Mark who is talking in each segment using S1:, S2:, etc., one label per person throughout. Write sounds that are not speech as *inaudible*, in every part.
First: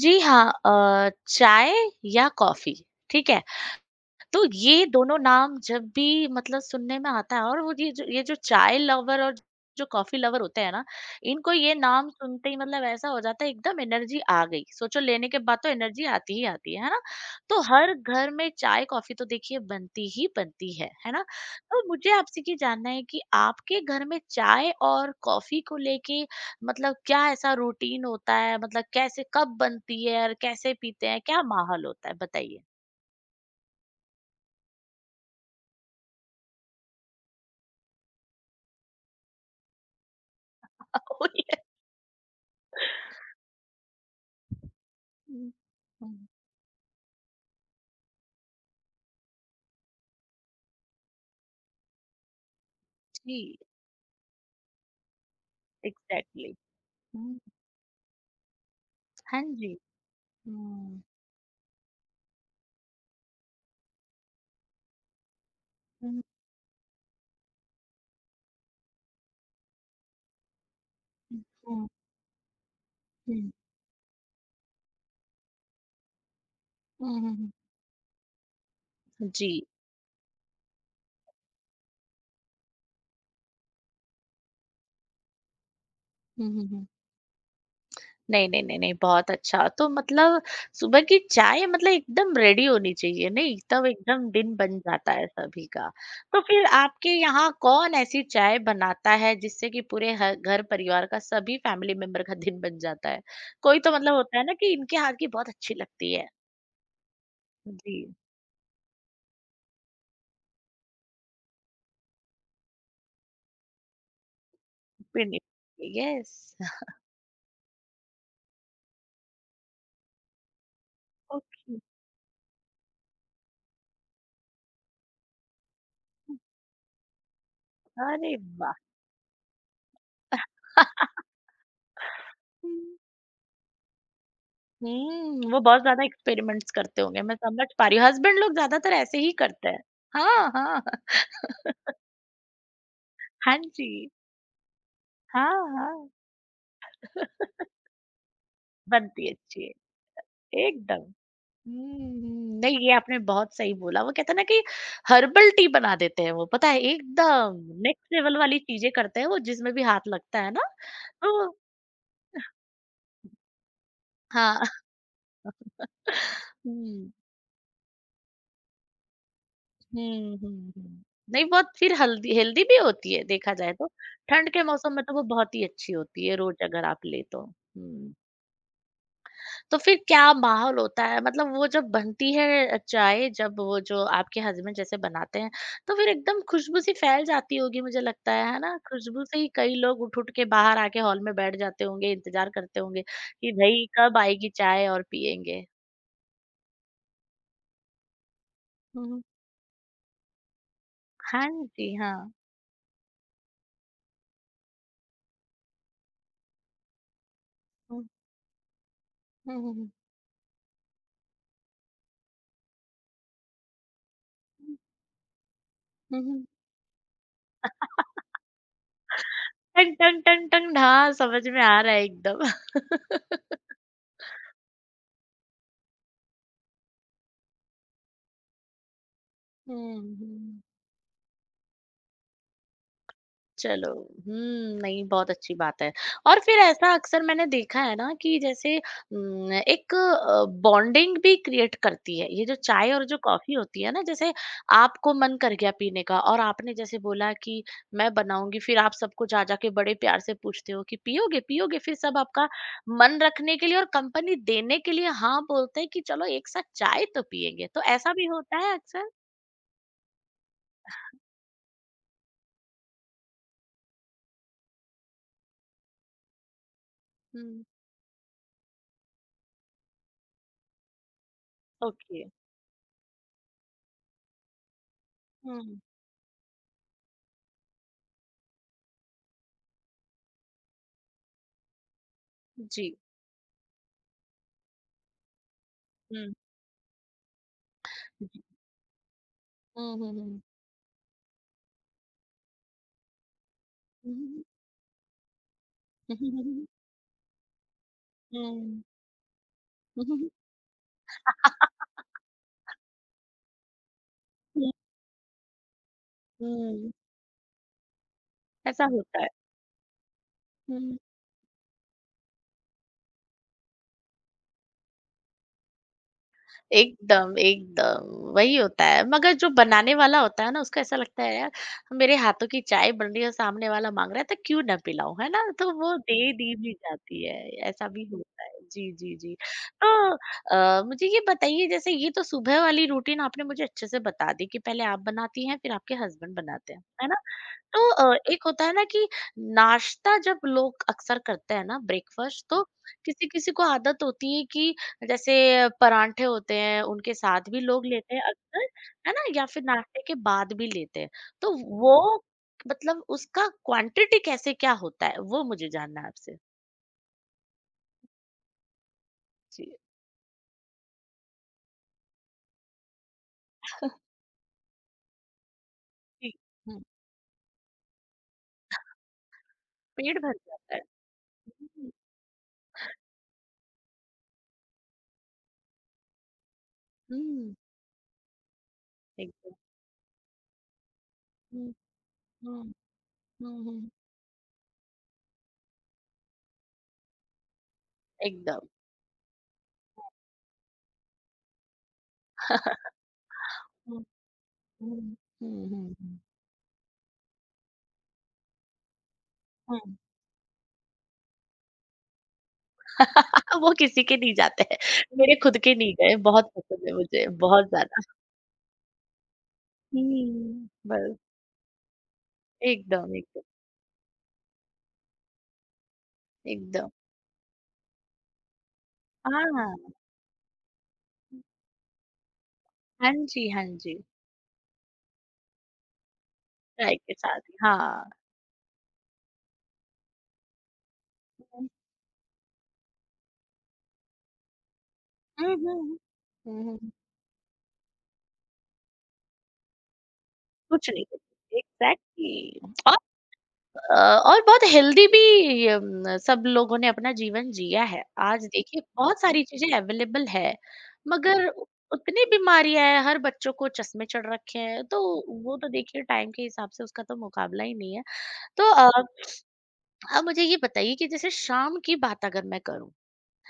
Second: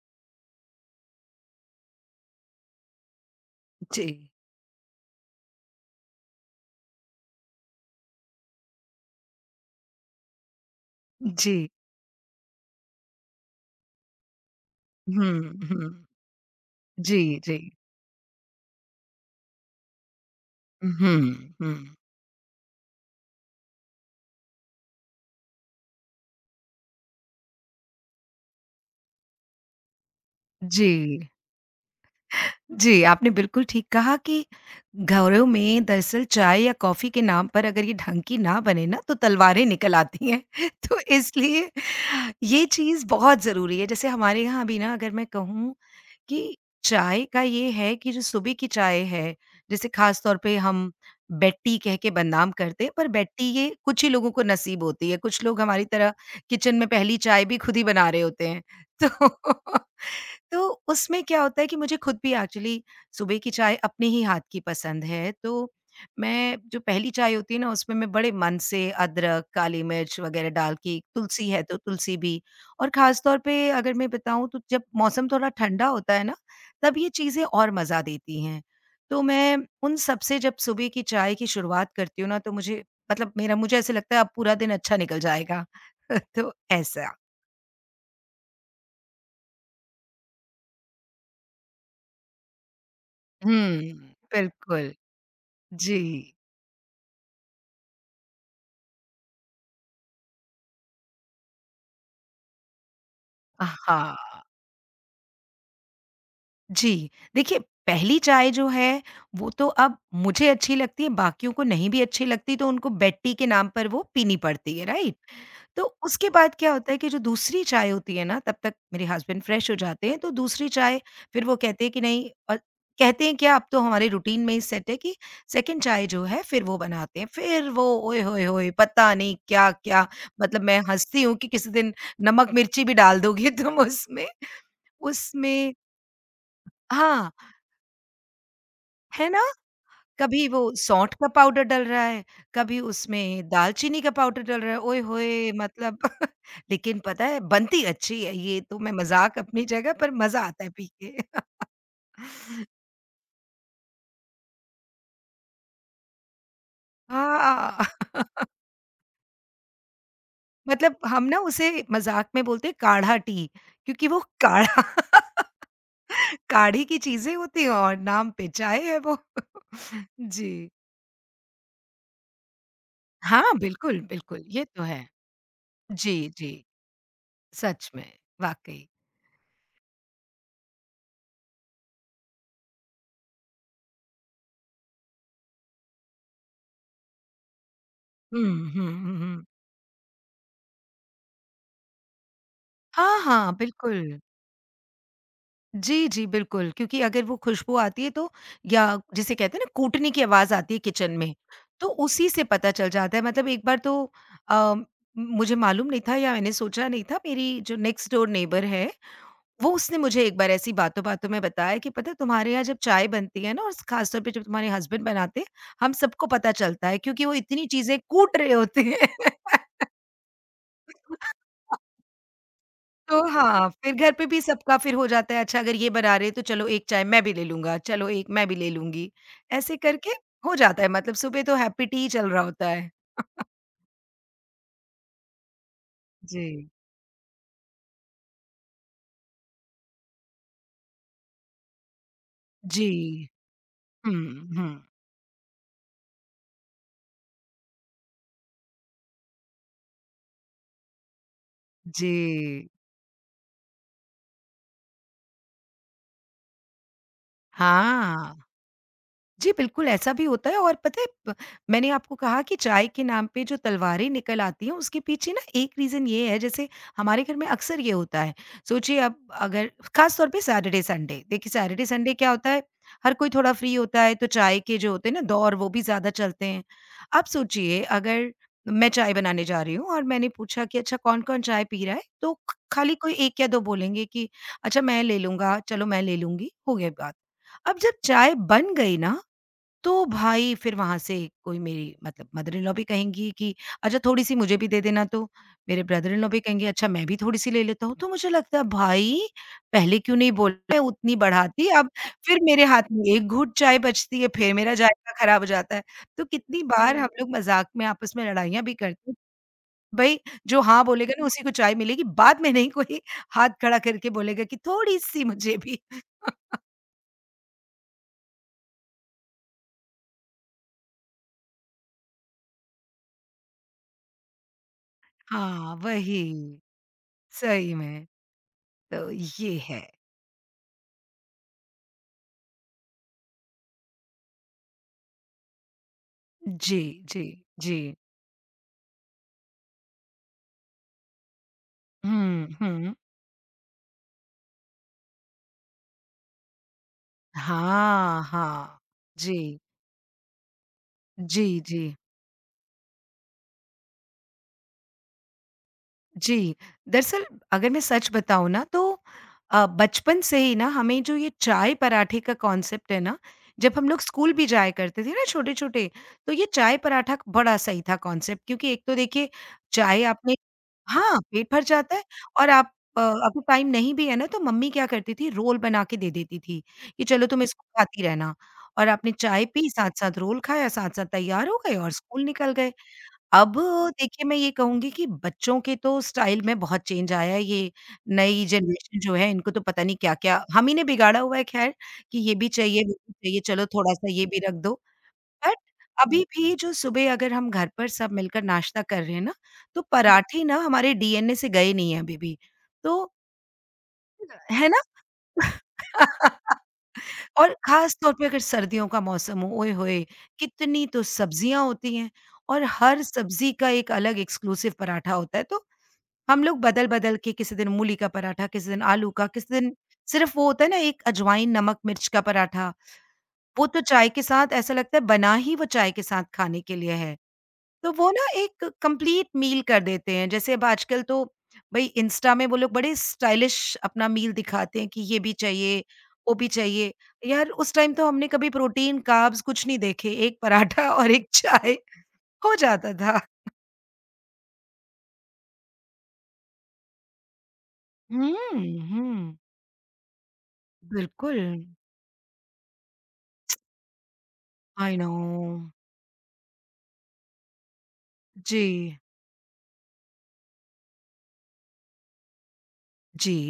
S1: जी हाँ चाय या कॉफ़ी, ठीक है?
S2: जी,
S1: तो ये दोनों नाम जब भी मतलब सुनने में आता है और वो ये जो चाय लवर और जो कॉफी लवर होते हैं ना, इनको
S2: जी।
S1: ये नाम सुनते ही मतलब ऐसा हो जाता है एकदम एनर्जी आ गई। सोचो लेने
S2: हुँ,
S1: के बाद तो
S2: हुँ।
S1: एनर्जी आती ही आती है ना?
S2: जी, जी।
S1: तो हर घर में चाय कॉफी तो देखिए बनती ही बनती है ना?
S2: हुँ,
S1: तो
S2: हुँ।
S1: मुझे आपसे ये जानना है कि आपके घर में चाय और कॉफी को लेके मतलब क्या ऐसा रूटीन होता है? मतलब कैसे कब बनती है और कैसे पीते हैं?
S2: जी।
S1: क्या माहौल होता है? बताइए।
S2: जी, आपने बिल्कुल ठीक कहा कि घरों में दरअसल चाय या कॉफ़ी के नाम पर अगर ये ढंग की ना बने ना तो तलवारें निकल आती हैं। *laughs* तो
S1: *laughs*
S2: इसलिए ये चीज़ बहुत ज़रूरी है। जैसे हमारे यहाँ भी ना अगर मैं
S1: हुँ,
S2: कहूँ
S1: हुँ,
S2: कि चाय का ये है कि जो सुबह की चाय है, जैसे ख़ास तौर पे हम बेड टी कह के बदनाम करते हैं, पर बेड टी
S1: जी,
S2: ये कुछ ही लोगों को नसीब होती है। कुछ लोग हमारी तरह
S1: एग्ज़ैक्टली
S2: किचन में पहली
S1: हुँ,
S2: चाय भी खुद ही बना रहे होते हैं। *laughs* तो
S1: हाँ जी।
S2: तो
S1: हुँ,
S2: उसमें क्या होता है कि मुझे खुद भी एक्चुअली सुबह की चाय अपने ही हाथ की पसंद है, तो
S1: हुँ,
S2: मैं जो पहली चाय होती है ना, उसमें मैं बड़े मन से अदरक, काली मिर्च वग़ैरह डाल के
S1: हुँ,
S2: तुलसी है तो
S1: हुँ,
S2: तुलसी भी और ख़ास तौर
S1: हुँ,
S2: पे अगर मैं बताऊँ तो जब मौसम थोड़ा ठंडा होता है ना, तब ये
S1: हुँ,
S2: चीज़ें
S1: हुँ,
S2: और मज़ा देती हैं। तो
S1: हुँ, जी।
S2: मैं उन सब से जब सुबह की चाय की शुरुआत करती हूँ ना, तो मुझे मतलब मेरा मुझे ऐसे लगता है अब पूरा दिन अच्छा निकल जाएगा। *laughs*
S1: हुँ,
S2: तो
S1: हुँ, हुँ।
S2: ऐसा।
S1: नहीं, नहीं, नहीं, नहीं, बहुत अच्छा। तो मतलब सुबह की चाय मतलब एकदम रेडी होनी चाहिए, नहीं? तब
S2: हुँ।
S1: एकदम दिन बन
S2: बिल्कुल।
S1: जाता है सभी का।
S2: जी।
S1: तो फिर आपके यहाँ कौन ऐसी चाय बनाता है जिससे कि पूरे ह घर परिवार का सभी फैमिली मेंबर का दिन बन जाता है? कोई तो मतलब
S2: हाँ,
S1: होता है ना कि इनके हाथ की बहुत अच्छी लगती है।
S2: जी। देखिए,
S1: जी,
S2: पहली चाय जो है, वो तो अब मुझे अच्छी लगती है, बाकियों को नहीं भी अच्छी लगती, तो उनको बेटी के नाम पर वो पीनी पड़ती है, राइट?
S1: पीनी
S2: तो उसके बाद
S1: यस।
S2: क्या होता है कि जो दूसरी चाय होती है ना, तब तक मेरे हस्बैंड फ्रेश हो जाते हैं, तो दूसरी चाय फिर वो
S1: ओके,
S2: कहते हैं कि नहीं कहते हैं क्या, अब तो हमारे रूटीन में ही सेट है कि सेकंड चाय जो है, फिर वो बनाते हैं। फिर वो ओए
S1: अरे
S2: होए होए!
S1: वाह!
S2: पता नहीं क्या-क्या मतलब मैं हँसती हूँ कि किसी दिन नमक-मिर्ची भी डाल दोगे *laughs* तुम उसमें,
S1: हुँ, वो
S2: उसमें
S1: बहुत ज़्यादा एक्सपेरिमेंट्स करते होंगे,
S2: हाँ,
S1: मैं समझ पा रही हूँ, हस्बैंड लोग ज़्यादातर ऐसे
S2: है
S1: ही
S2: ना?
S1: करते हैं।
S2: कभी
S1: हाँ,
S2: वो
S1: हाँ,
S2: सौंठ का पाउडर डल रहा है, कभी उसमें
S1: हाँ जी,
S2: दालचीनी का पाउडर डल रहा है, ओए होए!
S1: हाँ,
S2: मतलब
S1: हाँ।
S2: *laughs* लेकिन पता है
S1: *laughs*
S2: बनती अच्छी है ये तो मैं
S1: बनती
S2: मज़ाक
S1: अच्छी
S2: अपनी
S1: है,
S2: जगह पर मज़ा आता है पी
S1: एकदम।
S2: के। *laughs*
S1: हुँ, हुँ, नहीं ये आपने बहुत सही बोला, वो कहते हैं ना कि हर्बल टी बना देते हैं वो, पता है एकदम
S2: हाँ,
S1: नेक्स्ट लेवल
S2: *laughs*
S1: वाली चीज़ें करते हैं वो जिसमें भी हाथ लगता है ना,
S2: मतलब हम ना
S1: तो
S2: उसे मज़ाक में बोलते हैं काढ़ा टी क्योंकि वो
S1: हाँ।
S2: काढ़ा *laughs*
S1: *laughs*
S2: काढ़े की
S1: हुँ।
S2: चीज़ें होती हैं और नाम पे चाय है वो। *laughs*
S1: हुँ,
S2: जी।
S1: हुँ, हुँ। नहीं बहुत फिर हल्दी हेल्दी भी होती है
S2: हाँ,
S1: देखा जाए तो।
S2: बिल्कुल, बिल्कुल,
S1: ठंड के
S2: ये तो
S1: मौसम में
S2: है।
S1: तो वो बहुत ही अच्छी होती
S2: जी,
S1: है
S2: जी,
S1: रोज़ अगर आप लें तो।
S2: सच में,
S1: हुँ।
S2: वाक़ई।
S1: तो फिर क्या माहौल होता है मतलब वो जब बनती है चाय जब वो जो आपके हस्बैंड जैसे बनाते हैं, तो फिर एकदम खुशबू सी फैल जाती होगी मुझे लगता
S2: हुँ,
S1: है ना?
S2: हुँ, हुँ,
S1: खुशबू से
S2: हुँ।
S1: ही कई लोग उठ-उठ के बाहर आके हॉल में बैठ जाते होंगे, इंतज़ार करते होंगे
S2: हाँ,
S1: कि
S2: हाँ,
S1: भई कब
S2: बिल्कुल।
S1: आएगी चाय और पिएँगे।
S2: जी, जी, बिल्कुल, क्योंकि अगर वो खुशबू आती है तो या
S1: हुँ, हुँ।
S2: जिसे कहते हैं ना कूटने की आवाज़ आती है किचन में,
S1: हाँ
S2: तो
S1: जी,
S2: उसी
S1: हाँ।
S2: से पता चल जाता है। मतलब एक बार तो अ, मुझे मालूम नहीं था या मैंने सोचा नहीं था, मेरी जो
S1: हुँ।
S2: नेक्स्ट डोर नेबर है,
S1: हुँ,
S2: वो
S1: हुँ, हुँ।
S2: उसने मुझे एक बार ऐसी बातों-बातों में बताया कि पता है तुम्हारे यहाँ जब चाय बनती है ना और खास तौर पे जब तुम्हारे हस्बैंड बनाते हैं, हम
S1: हुँ,
S2: सबको
S1: हुँ।
S2: पता चलता है क्योंकि वो इतनी चीज़ें कूट
S1: *laughs*
S2: रहे होते हैं। *laughs*
S1: टंग टंग टंग टंग हाँ, समझ में आ रहा है
S2: तो
S1: एकदम।
S2: हाँ,
S1: *laughs*
S2: फिर घर पे भी सबका फिर हो जाता है अच्छा अगर ये बना रहे हैं तो चलो एक चाय मैं भी ले लूँगा, चलो एक मैं भी ले लूँगी। ऐसे
S1: हुँ,
S2: करके हो
S1: हुँ।
S2: जाता है मतलब सुबह तो हैप्पी टी चल रहा होता है।
S1: चलो, हुँ, नहीं बहुत अच्छी बात है। और
S2: जी।
S1: फिर ऐसा अक्सर मैंने देखा है ना कि जैसे एक बॉन्डिंग भी क्रिएट करती है। ये जो
S2: जी।
S1: चाय और जो कॉफ़ी होती है ना,
S2: हुँ,
S1: जैसे
S2: हुँ।
S1: आपको मन कर गया पीने का और आपने जैसे बोला कि मैं बनाऊँगी, फिर आप सबको जा-जा के बड़े प्यार से पूछते हो कि पियोगे, पियोगे? फिर
S2: जी।
S1: सब आपका मन रखने के लिए और कंपनी देने के लिए हाँ बोलते हैं कि चलो एक साथ चाय तो पिएँगे। तो ऐसा भी
S2: हाँ।
S1: होता है अक्सर?
S2: जी, बिल्कुल ऐसा भी होता है और पता है ब मैंने आपको कहा कि चाय के नाम पे जो तलवारें निकल आती हैं उसके पीछे ना एक रीज़न ये है जैसे हमारे घर में
S1: हुँ,
S2: अक्सर ये होता है। सोचिए अब अगर ख़ास तौर पे सैटरडे, संडे देखिए सैटरडे, संडे
S1: ओके।
S2: क्या होता है हर कोई थोड़ा फ्री होता है तो चाय के जो होते हैं ना दौर वो
S1: हुँ,
S2: भी ज़्यादा चलते हैं। आप सोचिए अगर मैं चाय बनाने जा रही हूँ और मैंने पूछा कि अच्छा कौन-कौन चाय पी रहा है? तो ख
S1: जी।
S2: खाली कोई एक या दो बोलेंगे कि अच्छा मैं ले लूँगा, चलो मैं ले
S1: हुँ,
S2: लूँगी, हो गई बात। अब जब चाय बन गई ना
S1: हुँ,
S2: तो
S1: हुँ, हुँ।
S2: भाई फिर वहाँ से कोई मेरी मतलब मदर इन लॉ भी कहेंगी कि अच्छा
S1: हुँ,
S2: थोड़ी-सी
S1: हुँ,
S2: मुझे भी दे देना तो, मेरे ब्रदर
S1: हुँ,
S2: इन लॉ
S1: हुँ,
S2: भी
S1: हुँ,
S2: कहेंगे अच्छा मैं भी थोड़ी-सी ले लेता हूँ। तो मुझे लगता है भाई पहले
S1: हुँ,
S2: क्यों
S1: हुँ,
S2: नहीं बोला मैं उतनी बढ़ाती अब फिर मेरे हाथ में एक घूँट चाय बचती है फिर
S1: हुँ,
S2: मेरा जायका खराब हो जाता है। तो
S1: हुँ,
S2: कितनी
S1: हुँ,
S2: बार हम लोग मज़ाक में आपस में लड़ाइयाँ भी
S1: ऐसा
S2: करते हैं।
S1: होता है।
S2: भई जो हाँ
S1: हुँ।
S2: बोलेगा ना उसी को चाय मिलेगी, बाद में नहीं कोई हाथ खड़ा करके बोलेगा कि थोड़ी-सी मुझे भी।
S1: एकदम, एकदम, वही होता है। मगर जो बनाने वाला होता है ना, उसको ऐसा लगता है यार, मेरे हाथों की चाय बन रही है और सामने वाला माँग रहा है, तो क्यों ना पिलाऊँ, है ना? तो
S2: हाँ,
S1: वो दे दी
S2: वही।
S1: भी जाती है,
S2: सही
S1: ऐसा भी
S2: में।
S1: होता है। जी,
S2: तो
S1: जी, जी।
S2: ये है।
S1: तो मुझे ये बताइए जैसे ये तो सुबह वाली रूटीन आपने मुझे अच्छे से बता दी कि पहले आप बनाती हैं, फिर आपके हस्बैंड बनाते
S2: जी,
S1: हैं, है ना?
S2: जी, जी।
S1: तो एक होता है ना कि नाश्ता जब लोग अक्सर करते हैं ना ब्रेकफ़ास्ट
S2: हुँ,
S1: तो
S2: हुँ।
S1: किसी-किसी को आदत होती है कि जैसे परांठे होते हैं, उनके साथ भी लोग लेते हैं
S2: हाँ,
S1: अक्सर,
S2: हाँ।
S1: है ना? या
S2: जी,
S1: फिर नाश्ते के बाद भी लेते हैं।
S2: जी,
S1: तो
S2: जी,
S1: वो मतलब उसका क्वांटिटी कैसे क्या होता है? वो मुझे जानना है आपसे।
S2: जी। दरअसल अगर मैं सच बताऊँ ना तो
S1: जी,
S2: बचपन से ही ना हमें जो ये चाय-पराठे का कॉन्सेप्ट है ना, जब हम लोग स्कूल भी जाया करते थे ना छोटे-छोटे,
S1: जी।
S2: तो ये
S1: हुँ,
S2: चाय-पराठा बड़ा सही था कॉन्सेप्ट क्योंकि एक तो देखिए चाय
S1: पेट भर
S2: आपने
S1: जाता है।
S2: हाँ, पेट भर जाता है और आप अगर टाइम नहीं भी है ना तो मम्मी क्या करती थी रोल बना के दे देती थी, कि
S1: हुँ,
S2: चलो तुम
S1: हुँ,
S2: इसको खाती रहना और आपने चाय
S1: एकदम।
S2: पी, साथ-साथ रोल खाया, साथ-साथ तैयार हो
S1: हुँ,
S2: गए और स्कूल निकल
S1: हुँ,
S2: गए। अब
S1: हुँ, हुँ,
S2: देखिए मैं ये कहूँगी कि बच्चों के तो स्टाइल में बहुत चेंज आया है, ये नई
S1: एकदम।
S2: जनरेशन जो है इनको तो पता नहीं क्या-क्या हम ही ने बिगाड़ा हुआ है खैर, कि ये भी चाहिए, वो भी चाहिए, चलो
S1: हुँ,
S2: थोड़ा-सा ये भी रख दो।
S1: हुँ,
S2: बट
S1: हुँ, हुँ, हुँ,
S2: अभी भी जो सुबह अगर हम घर पर सब मिलकर नाश्ता कर रहे हैं ना,
S1: हुँ।
S2: तो हुँ।
S1: *laughs*
S2: पराठे ना हमारे डीएनए से गए नहीं हैं अभी भी। तो
S1: वो किसी के नहीं जाते
S2: है
S1: हैं,
S2: ना?
S1: मेरे खुद के नहीं गए,
S2: *laughs*
S1: बहुत पसंद है मुझे,
S2: और
S1: बहुत
S2: ख़ास
S1: ज़्यादा।
S2: तौर पे अगर सर्दियों का मौसम हो, ओए होए!
S1: हुँ,
S2: कितनी तो
S1: बस,
S2: सब्जियाँ होती हैं और हर
S1: एकदम, एकदम,
S2: सब्ज़ी का एक अलग एक्सक्लूसिव पराठा होता है। तो हम लोग
S1: एकदम।
S2: बदल-बदल के किसी दिन मूली का पराठा, किसी दिन आलू का, किसी
S1: हाँ।
S2: दिन सिर्फ़ वो होता है ना एक अजवाइन, नमक, मिर्च का पराठा।
S1: हाँ जी, हाँ
S2: वो तो
S1: जी।
S2: चाय के साथ ऐसा लगता है बना ही वो चाय के साथ खाने के लिए
S1: चाय के
S2: है।
S1: साथ ही,
S2: तो
S1: हाँ।
S2: वो ना एक कंप्लीट मील कर देते हैं। जैसे अब आजकल तो
S1: हुँ,
S2: भई इंस्टा में वो लोग बड़े स्टाइलिश अपना मील दिखाते हैं कि ये भी
S1: हुँ,
S2: चाहिए,
S1: हुँ।
S2: वो भी
S1: हुँ, हुँ।
S2: चाहिए। यार उस टाइम तो हमने कभी प्रोटीन, कार्ब्स कुछ नहीं देखे, एक पराठा
S1: कुछ
S2: *laughs*
S1: नहीं
S2: और एक चाय हो
S1: एग्ज़ैक्टली
S2: जाता
S1: और
S2: था।
S1: अ, और बहुत हेल्दी भी सब लोगों ने अपना जीवन जिया है।
S2: हुँ,
S1: आज देखिए बहुत
S2: हुँ।
S1: सारी चीज़ें अवेलेबल है,
S2: बिल्कुल।
S1: मगर उतनी बीमारियाँ हैं, हर बच्चों को चश्मे चढ़ रखे हैं,
S2: आई
S1: तो
S2: नो।
S1: वो तो देखिए टाइम के हिसाब से उसका तो मुकाबला ही नहीं है। तो
S2: जी।
S1: आप मुझे ये बताइए कि जैसे शाम की बात अगर मैं करूँ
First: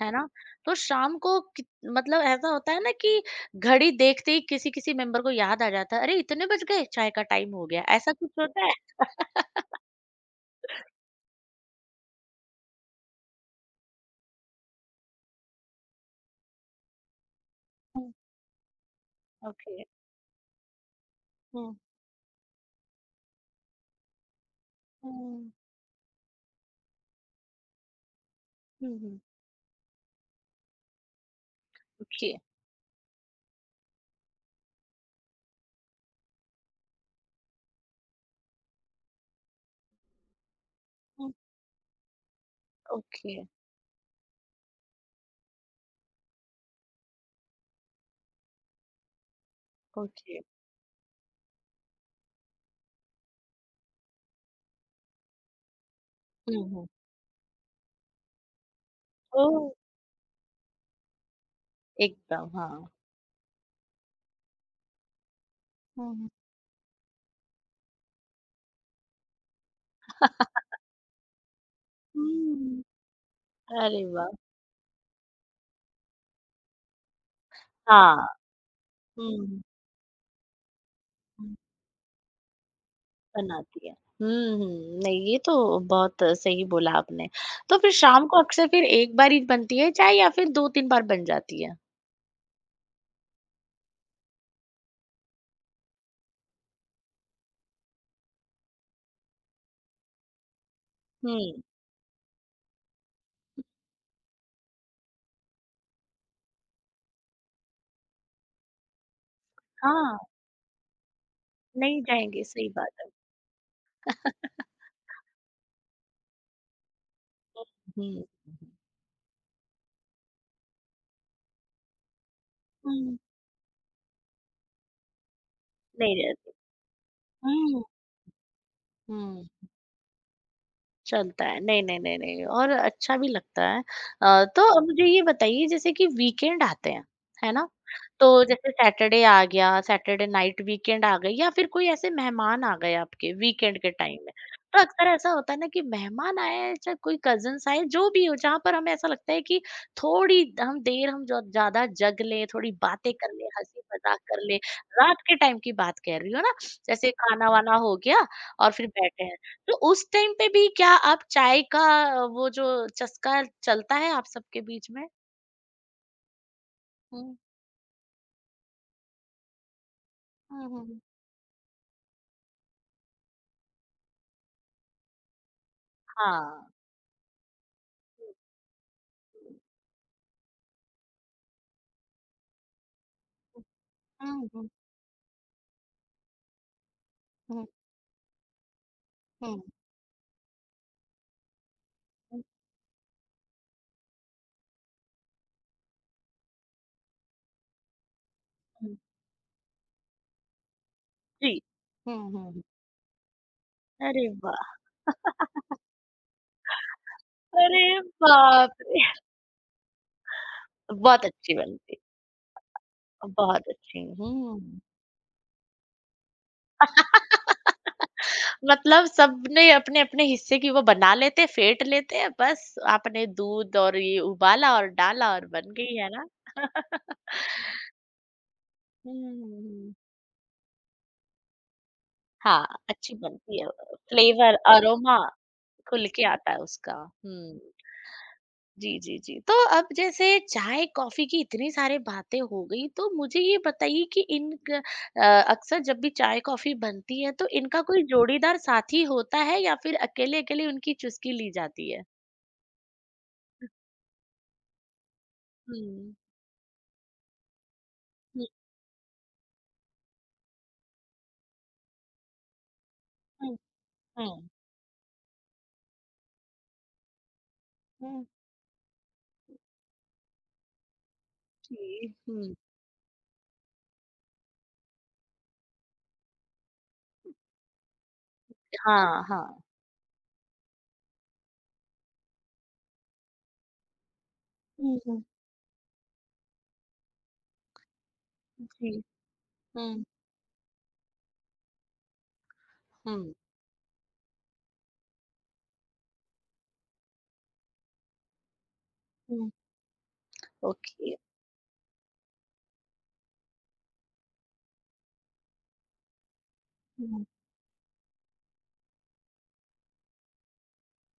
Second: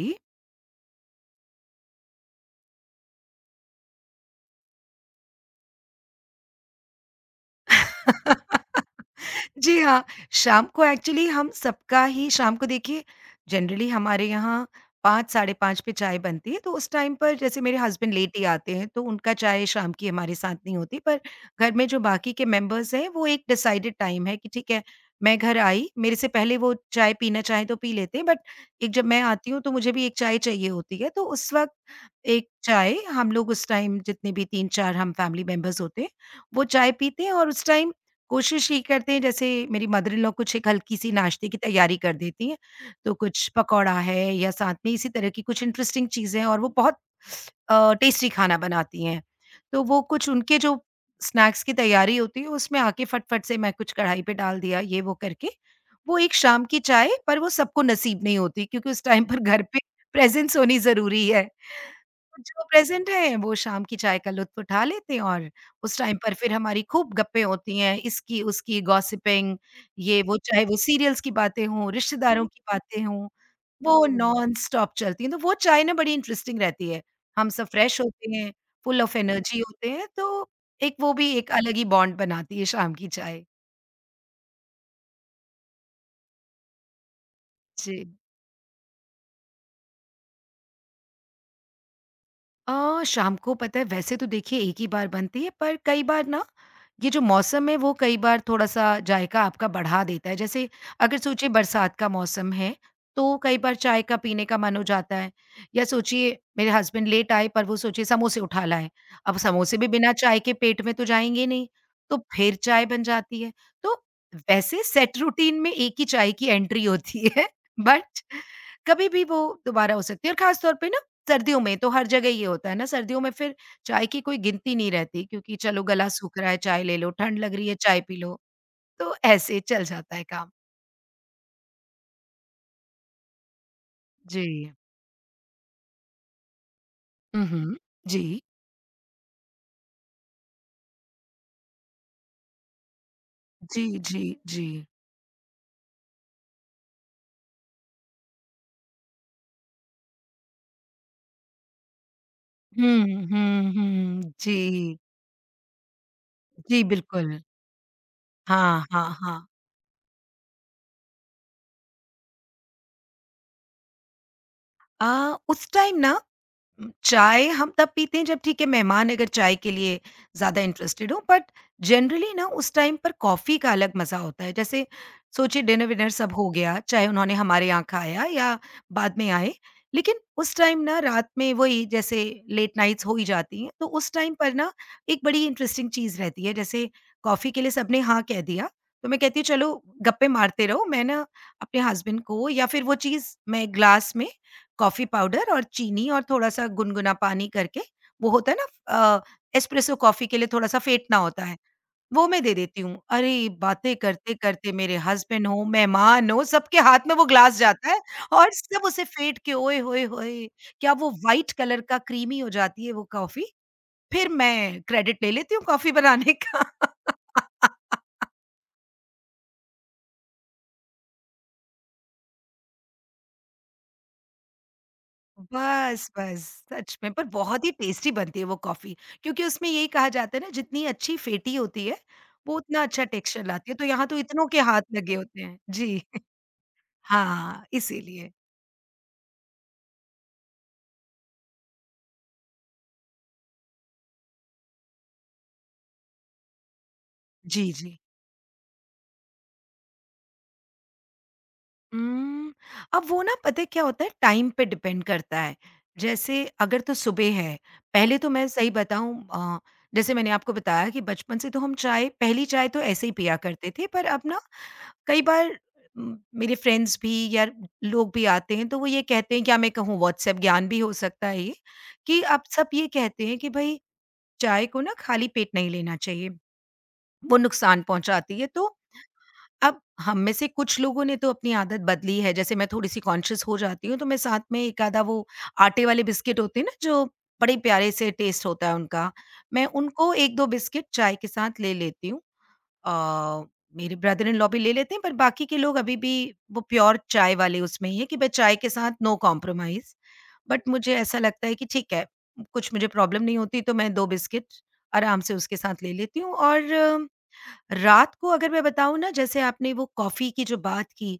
S1: है ना? तो शाम को कित मतलब ऐसा होता है ना कि घड़ी देखते ही किसी-किसी मेंबर को याद आ जाता है, "अरे! इतने बज गए, चाय का टाइम हो गया।" ऐसा कुछ होता है?
S2: *laughs*
S1: *laughs*
S2: जी हाँ, शाम को एक्चुअली हम सबका ही शाम को देखिए जनरली हमारे यहाँ 5 साढ़े 5 पे चाय बनती है, तो उस टाइम पर जैसे मेरे
S1: हुँ,
S2: हस्बैंड लेट ही आते हैं, तो उनका चाय
S1: ओके।
S2: शाम की हमारे साथ नहीं होती, पर घर
S1: हुँ,
S2: में जो बाकी के मेंबर्स हैं, वो एक डिसाइडेड टाइम है कि ठीक है, मैं
S1: हुँ,
S2: घर आई, मेरे से पहले वो चाय पीना चाहें तो पी लेते हैं, बट एक
S1: हुँ,
S2: जब
S1: हुँ,
S2: मैं आती हूँ, तो मुझे भी एक चाय चाहिए होती है, तो उस वक़्त
S1: ओके।
S2: एक चाय हम लोग उस टाइम जितने भी 3-4 हम फैमिली मेंबर्स होते हैं, वो चाय पीते हैं और उस टाइम कोशिश ये करते हैं जैसे मेरी मदर इन लॉ कुछ एक हल्की-सी
S1: हुँ,
S2: नाश्ते की तैयारी कर देती हैं, तो
S1: ओके,
S2: कुछ पकौड़ा है या साथ में इसी तरह की कुछ इंटरेस्टिंग चीज़ें और वो बहुत टेस्टी खाना बनाती हैं। तो वो कुछ
S1: ओके।
S2: उनके जो स्नैक्स की तैयारी होती है उसमें आके फट-फट से मैं कुछ कढ़ाई पे डाल दिया, ये वो करके। वो एक
S1: हुँ,
S2: शाम की
S1: हुँ।
S2: चाय पर वो सबको नसीब नहीं होती क्योंकि उस टाइम पर
S1: ओह!
S2: घर पे प्रेज़ेंस होनी ज़रूरी है।
S1: एकदम,
S2: जो
S1: हाँ।
S2: प्रेज़ेंट है, वो शाम की चाय का लुत्फ़ उठा लेते हैं और उस
S1: हुँ,
S2: टाइम
S1: हुँ।
S2: पर फिर हमारी खूब गप्पें होती हैं, इसकी, उसकी गॉसिपिंग ये वो चाहे वो सीरियल्स की बातें हों, रिश्तेदारों हुँ। की
S1: हुँ,
S2: बातें हों,
S1: *laughs* अरे
S2: वो
S1: वाह!
S2: नॉन-स्टॉप चलती हैं। तो वो चाय ना बड़ी इंटरेस्टिंग रहती है। हम सब फ्रेश होते
S1: हाँ,
S2: हैं, फुल ऑफ एनर्जी
S1: हुँ,
S2: होते हैं, तो एक वो भी एक
S1: हुँ।
S2: अलग ही बॉन्ड बनाती है शाम की चाय।
S1: बनाती है। हुँ, हुँ। नहीं, ये तो बहुत सही बोला आपने। तो फिर
S2: जी।
S1: शाम को अक्सर फिर एक बार ही बनती है चाय या फिर 2-3 बार बन जाती है?
S2: शाम को पता है वैसे तो देखिए एक ही बार बनती है पर कई बार ना ये जो मौसम है वो कई बार थोड़ा-सा जायका आपका बढ़ा देता है। जैसे अगर सोचिए
S1: हुँ।
S2: बरसात का मौसम है, तो कई बार चाय का पीने का मन हो जाता है या सोचिए मेरे हस्बैंड लेट आए पर वो सोचिए समोसे उठा लाए। अब समोसे भी बिना
S1: हाँ,
S2: चाय के पेट में तो जाएँगे नहीं,
S1: नहीं
S2: तो
S1: जाएँगे,
S2: फिर
S1: सही
S2: चाय
S1: बात
S2: बन
S1: है।
S2: जाती है। तो वैसे
S1: *laughs*
S2: सेट रूटीन में एक ही चाय की एंट्री होती है *laughs*
S1: हुँ,
S2: बट
S1: हुँ,
S2: कभी भी वो दोबारा हो सकती है और ख़ास तौर पे ना सर्दियों में तो हर जगह ये होता है ना,
S1: हुँ।
S2: सर्दियों में फिर चाय की कोई गिनती नहीं रहती क्योंकि चलो गला
S1: नहीं
S2: सूख रहा
S1: रहती।
S2: है, चाय ले लो, ठंड लग रही है,
S1: हुँ,
S2: चाय पी लो। तो
S1: हुँ।
S2: ऐसे चल जाता है काम।
S1: चलता है। नहीं, नहीं, नहीं, नहीं और अच्छा भी लगता है। तो
S2: जी।
S1: अब मुझे ये बताइए जैसे कि वीकेंड आते हैं,
S2: हुँ,
S1: है ना?
S2: हुँ। जी।
S1: तो जैसे सैटरडे आ गया, सैटरडे नाइट वीकेंड आ गई या फिर कोई ऐसे मेहमान आ गए आपके वीकेंड
S2: जी,
S1: के टाइम
S2: जी,
S1: में।
S2: जी।
S1: तो अक्सर ऐसा होता है ना कि मेहमान आए हैं, चाहे कोई कज़िन्स आए, जो भी हो, जहाँ पर हमें ऐसा लगता है कि थोड़ी हम देर हम जो ज़्यादा जग लें, थोड़ी बातें
S2: हुँ,
S1: कर लें,
S2: हुँ,
S1: हँसी-मज़ाक
S2: हुँ।
S1: कर लें।
S2: जी।
S1: रात के टाइम की बात कह रही हूँ ना,
S2: जी,
S1: जैसे
S2: बिल्कुल।
S1: खाना-वाना हो गया और
S2: हाँ,
S1: फिर
S2: हाँ,
S1: बैठे हैं।
S2: हाँ।
S1: तो उस टाइम पे भी क्या आप चाय का वो जो चस्का चलता है आप सबके बीच में?
S2: उस टाइम ना
S1: हुँ।
S2: चाय हम तब पीते हैं जब ठीक है मेहमान अगर चाय के लिए ज़्यादा
S1: हुँ, हुँ, हुँ।
S2: इंटरेस्टेड हो बट जनरली ना उस टाइम पर कॉफ़ी का अलग मज़ा होता है। जैसे सोचिए डिनर-विनर सब हो
S1: हाँ।
S2: गया, चाहे उन्होंने हमारे यहाँ खाया
S1: हुँ,
S2: या बाद में आए, लेकिन उस टाइम ना रात में वही जैसे लेट नाइट्स हो ही जाती हैं, तो उस टाइम
S1: हुँ,
S2: पर
S1: हुँ,
S2: ना एक बड़ी इंटरेस्टिंग चीज़ रहती है। जैसे कॉफ़ी के लिए सबने हाँ कह दिया, तो मैं कहती हूँ
S1: हुँ,
S2: चलो गप्पे मारते रहो, मैं ना अपने हस्बैंड
S1: हुँ,
S2: को या फिर वो चीज़ मैं ग्लास में कॉफ़ी पाउडर और चीनी और थोड़ा-सा गुनगुना पानी करके, वो होता है
S1: हुँ।
S2: ना एस्प्रेसो कॉफ़ी के लिए थोड़ा-सा फेंटना होता है,
S1: जी। हुँ,
S2: वो
S1: हुँ,
S2: मैं दे
S1: हुँ।
S2: देती हूँ। अरे! बातें
S1: अरे वाह!
S2: करते-करते मेरे हस्बैंड हो, मेहमान हो, सबके हाथ में वो ग्लास
S1: अरे
S2: जाता है और
S1: बाप
S2: सब उसे
S1: रे!
S2: फेंट के ओए होए होए! क्या वो
S1: बहुत
S2: व्हाइट
S1: अच्छी
S2: कलर
S1: बनती
S2: का क्रीमी हो जाती है वो कॉफ़ी,
S1: बहुत अच्छी
S2: फिर
S1: हुँ।
S2: मैं क्रेडिट ले लेती हूँ कॉफ़ी बनाने का। *laughs*
S1: मतलब सबने अपने-अपने हिस्से की वो बना लेते, फेंट लेते हैं बस आपने दूध और ये उबाला और डाला और बन गई है
S2: बस,
S1: ना?
S2: बस, सच में पर
S1: *laughs*
S2: बहुत ही टेस्टी बनती है वो कॉफ़ी,
S1: हुँ,
S2: क्योंकि
S1: हुँ,
S2: उसमें यही
S1: हुँ।
S2: कहा जाता है ना जितनी अच्छी फेटी होती है, वो
S1: हाँ,
S2: उतना अच्छा
S1: अच्छी
S2: टेक्सचर
S1: बनती है।
S2: लाती है, तो यहाँ तो इतनों
S1: फ्लेवर
S2: के हाथ लगे
S1: अरोमा
S2: होते हैं। जी,
S1: खुल के
S2: *laughs*
S1: आता है उसका। हुँ।
S2: हाँ, इसीलिए।
S1: जी, जी, जी। तो अब जैसे चाय, कॉफ़ी की इतनी सारी बातें हो गई तो मुझे ये बताइए कि अ, अक्सर जब भी चाय, कॉफ़ी बनती है तो
S2: जी,
S1: इनका
S2: जी।
S1: कोई जोड़ीदार साथी होता है या फिर अकेले-अकेले उनकी चुस्की ली जाती है?
S2: उम, अब वो ना पता है क्या होता है टाइम पे डिपेंड करता है,
S1: हुँ।
S2: जैसे अगर तो सुबह है, पहले तो
S1: हुँ,
S2: मैं सही बताऊँ जैसे मैंने आपको बताया कि बचपन से तो हम चाय पहली चाय तो ऐसे ही पिया
S1: हुँ,
S2: करते थे, पर अब ना
S1: हुँ।
S2: कई बार मेरे फ्रेंड्स भी या लोग
S1: हुँ।
S2: भी आते हैं तो वो ये कहते हैं क्या मैं कहूँ व्हाट्सएप ज्ञान भी हो सकता है ये,
S1: जी,
S2: कि अब
S1: हुँ।
S2: सब ये कहते हैं कि भई चाय को ना खाली पेट नहीं लेना चाहिए, वो नुकसान पहुँचाती है। तो
S1: हाँ, हाँ।
S2: अब हम में से कुछ लोगों ने तो अपनी आदत बदली है, जैसे मैं थोड़ी-सी कॉन्शियस हो जाती हूँ तो मैं साथ में 1
S1: हुँ,
S2: आधा
S1: हुँ।
S2: वो आटे वाले बिस्किट होते हैं ना जो बड़े प्यारे से टेस्ट होता है
S1: जी।
S2: उनका, मैं
S1: हुँ,
S2: उनको 1, 2 बिस्किट चाय के साथ ले लेती हूँ।
S1: हुँ।
S2: अ, मेरे ब्रदर इन लॉ भी ले लेते हैं, पर बाकी के लोग अभी भी वो प्योर चाय वाले उसमें ही हैं कि भाई चाय के साथ नो
S1: हुँ।
S2: कॉम्प्रोमाइज़। बट मुझे
S1: ओके।
S2: ऐसा लगता है कि ठीक है, कुछ मुझे प्रॉब्लम नहीं होती तो मैं 2 बिस्किट आराम से उसके साथ ले लेती हूँ और
S1: हुँ।
S2: रात को अगर मैं बताऊँ ना जैसे आपने वो कॉफ़ी की जो बात की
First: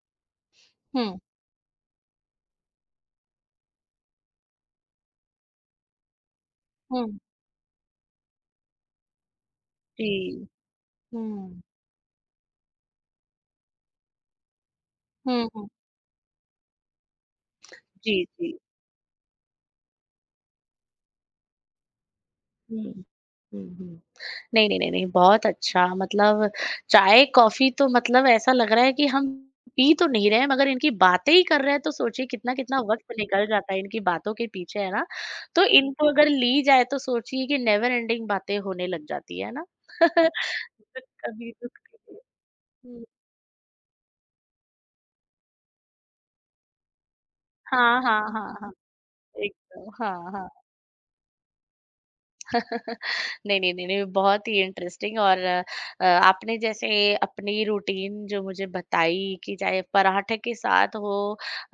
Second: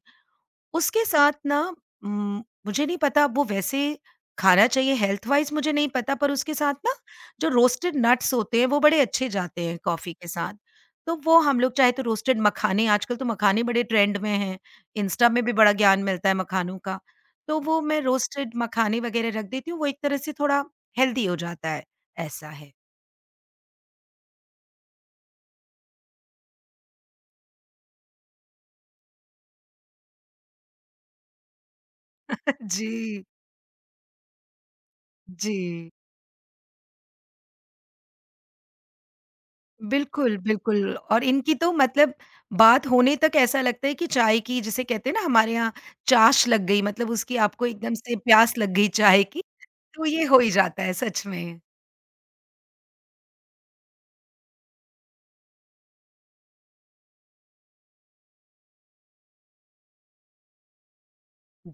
S2: उसके
S1: हुँ,
S2: साथ ना मुझे नहीं पता वो वैसे खाना चाहिए हेल्थ वाइज़ मुझे नहीं पता पर उसके साथ ना
S1: हुँ।
S2: जो रोस्टेड नट्स होते हैं वो बड़े अच्छे जाते हैं कॉफ़ी के
S1: जी।
S2: साथ। तो वो हम
S1: हुँ।
S2: लोग चाहे तो रोस्टेड मखाने आजकल तो मखाने बड़े ट्रेंड में हैं, इंस्टा में
S1: हुँ,
S2: भी
S1: हुँ।
S2: बड़ा ज्ञान मिलता है मखानों का। तो वो मैं
S1: जी,
S2: रोस्टेड
S1: जी।
S2: मखाने वग़ैरह रख देती हूँ, वो एक तरह से थोड़ा हेल्दी हो जाता है, ऐसा है।
S1: हुँ। हुँ, हुँ। नहीं, नहीं, नहीं, नहीं, बहुत अच्छा मतलब चाय, कॉफ़ी तो मतलब ऐसा लग रहा है कि हम पी तो नहीं रहे हैं मगर इनकी बातें ही कर रहे हैं तो सोचिए
S2: *laughs*
S1: कितना-कितना
S2: जी,
S1: वक़्त निकल जाता है इनकी बातों के पीछे, है ना?
S2: जी।
S1: तो इनको अगर ली जाए तो सोचिए कि नेवर एंडिंग बातें होने लग जाती है ना?
S2: बिल्कुल, बिल्कुल
S1: *laughs*
S2: और
S1: कभी
S2: इनकी तो
S1: दुःख
S2: मतलब बात
S1: हुँ,
S2: होने तक ऐसा लगता है कि चाय की जिसे कहते हैं ना हमारे यहाँ चाश लग गई मतलब उसकी आपको एकदम
S1: हाँ,
S2: से
S1: हाँ, हाँ,
S2: प्यास
S1: हाँ,
S2: लग गई चाय की,
S1: एकदम,
S2: तो ये
S1: हाँ,
S2: हो
S1: हाँ।
S2: ही जाता है सच में।
S1: नहीं, नहीं, नहीं, नहीं, बहुत ही इंटरेस्टिंग और आपने जैसे अपनी रूटीन जो मुझे बताई कि चाहे पराठे के साथ हो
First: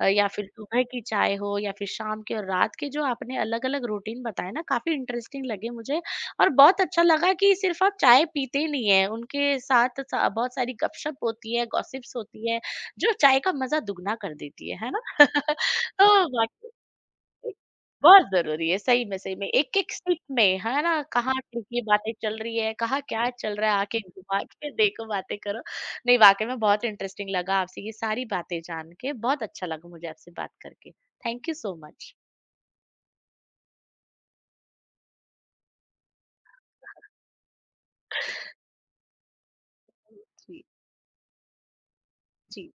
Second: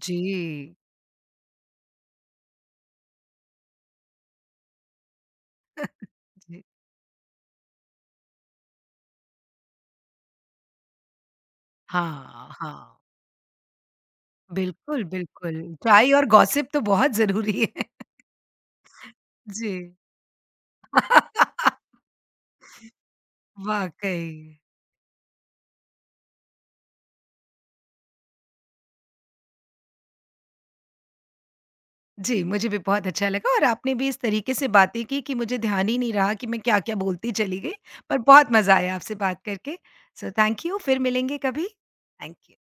S1: या फिर सुबह की चाय हो या फिर शाम की और रात के जो आपने अलग-अलग रूटीन बताए ना काफ़ी इंटरेस्टिंग लगे मुझे और
S2: जी।
S1: बहुत अच्छा लगा कि सिर्फ आप चाय पीते नहीं हैं, उनके साथ सा बहुत सारी गपशप होती है, गॉसिप्स
S2: हाँ,
S1: होती है,
S2: हाँ।
S1: जो चाय का मज़ा दुगना कर देती है ना?
S2: बिल्कुल,
S1: *laughs*
S2: बिल्कुल।
S1: तो
S2: चाय और गॉसिप
S1: वाक़ई
S2: तो बहुत ज़रूरी है। *laughs*
S1: बहुत ज़रूरी है, सही में, सही में।
S2: जी।
S1: एक-एक सिप में, है ना? कहाँ की
S2: *laughs*
S1: बातें चल रही है, कहाँ क्या चल रहा है, आके
S2: वाक़ई।
S1: घुमा के देखो, बातें करो। नहीं, वाक़ई में बहुत इंटरेस्टिंग लगा आपसे ये सारी बातें जान के। बहुत अच्छा लगा मुझे आपसे बात करके। Thank you so much.
S2: जी, मुझे भी बहुत अच्छा लगा और आपने भी इस तरीके से बातें की कि मुझे ध्यान ही नहीं रहा कि मैं क्या-क्या बोलती चली गई, पर बहुत मज़ा आया आपसे बात करके। सो
S1: जी,
S2: थैंक यू, फिर मिलेंगे कभी। Thank you.
S1: जी।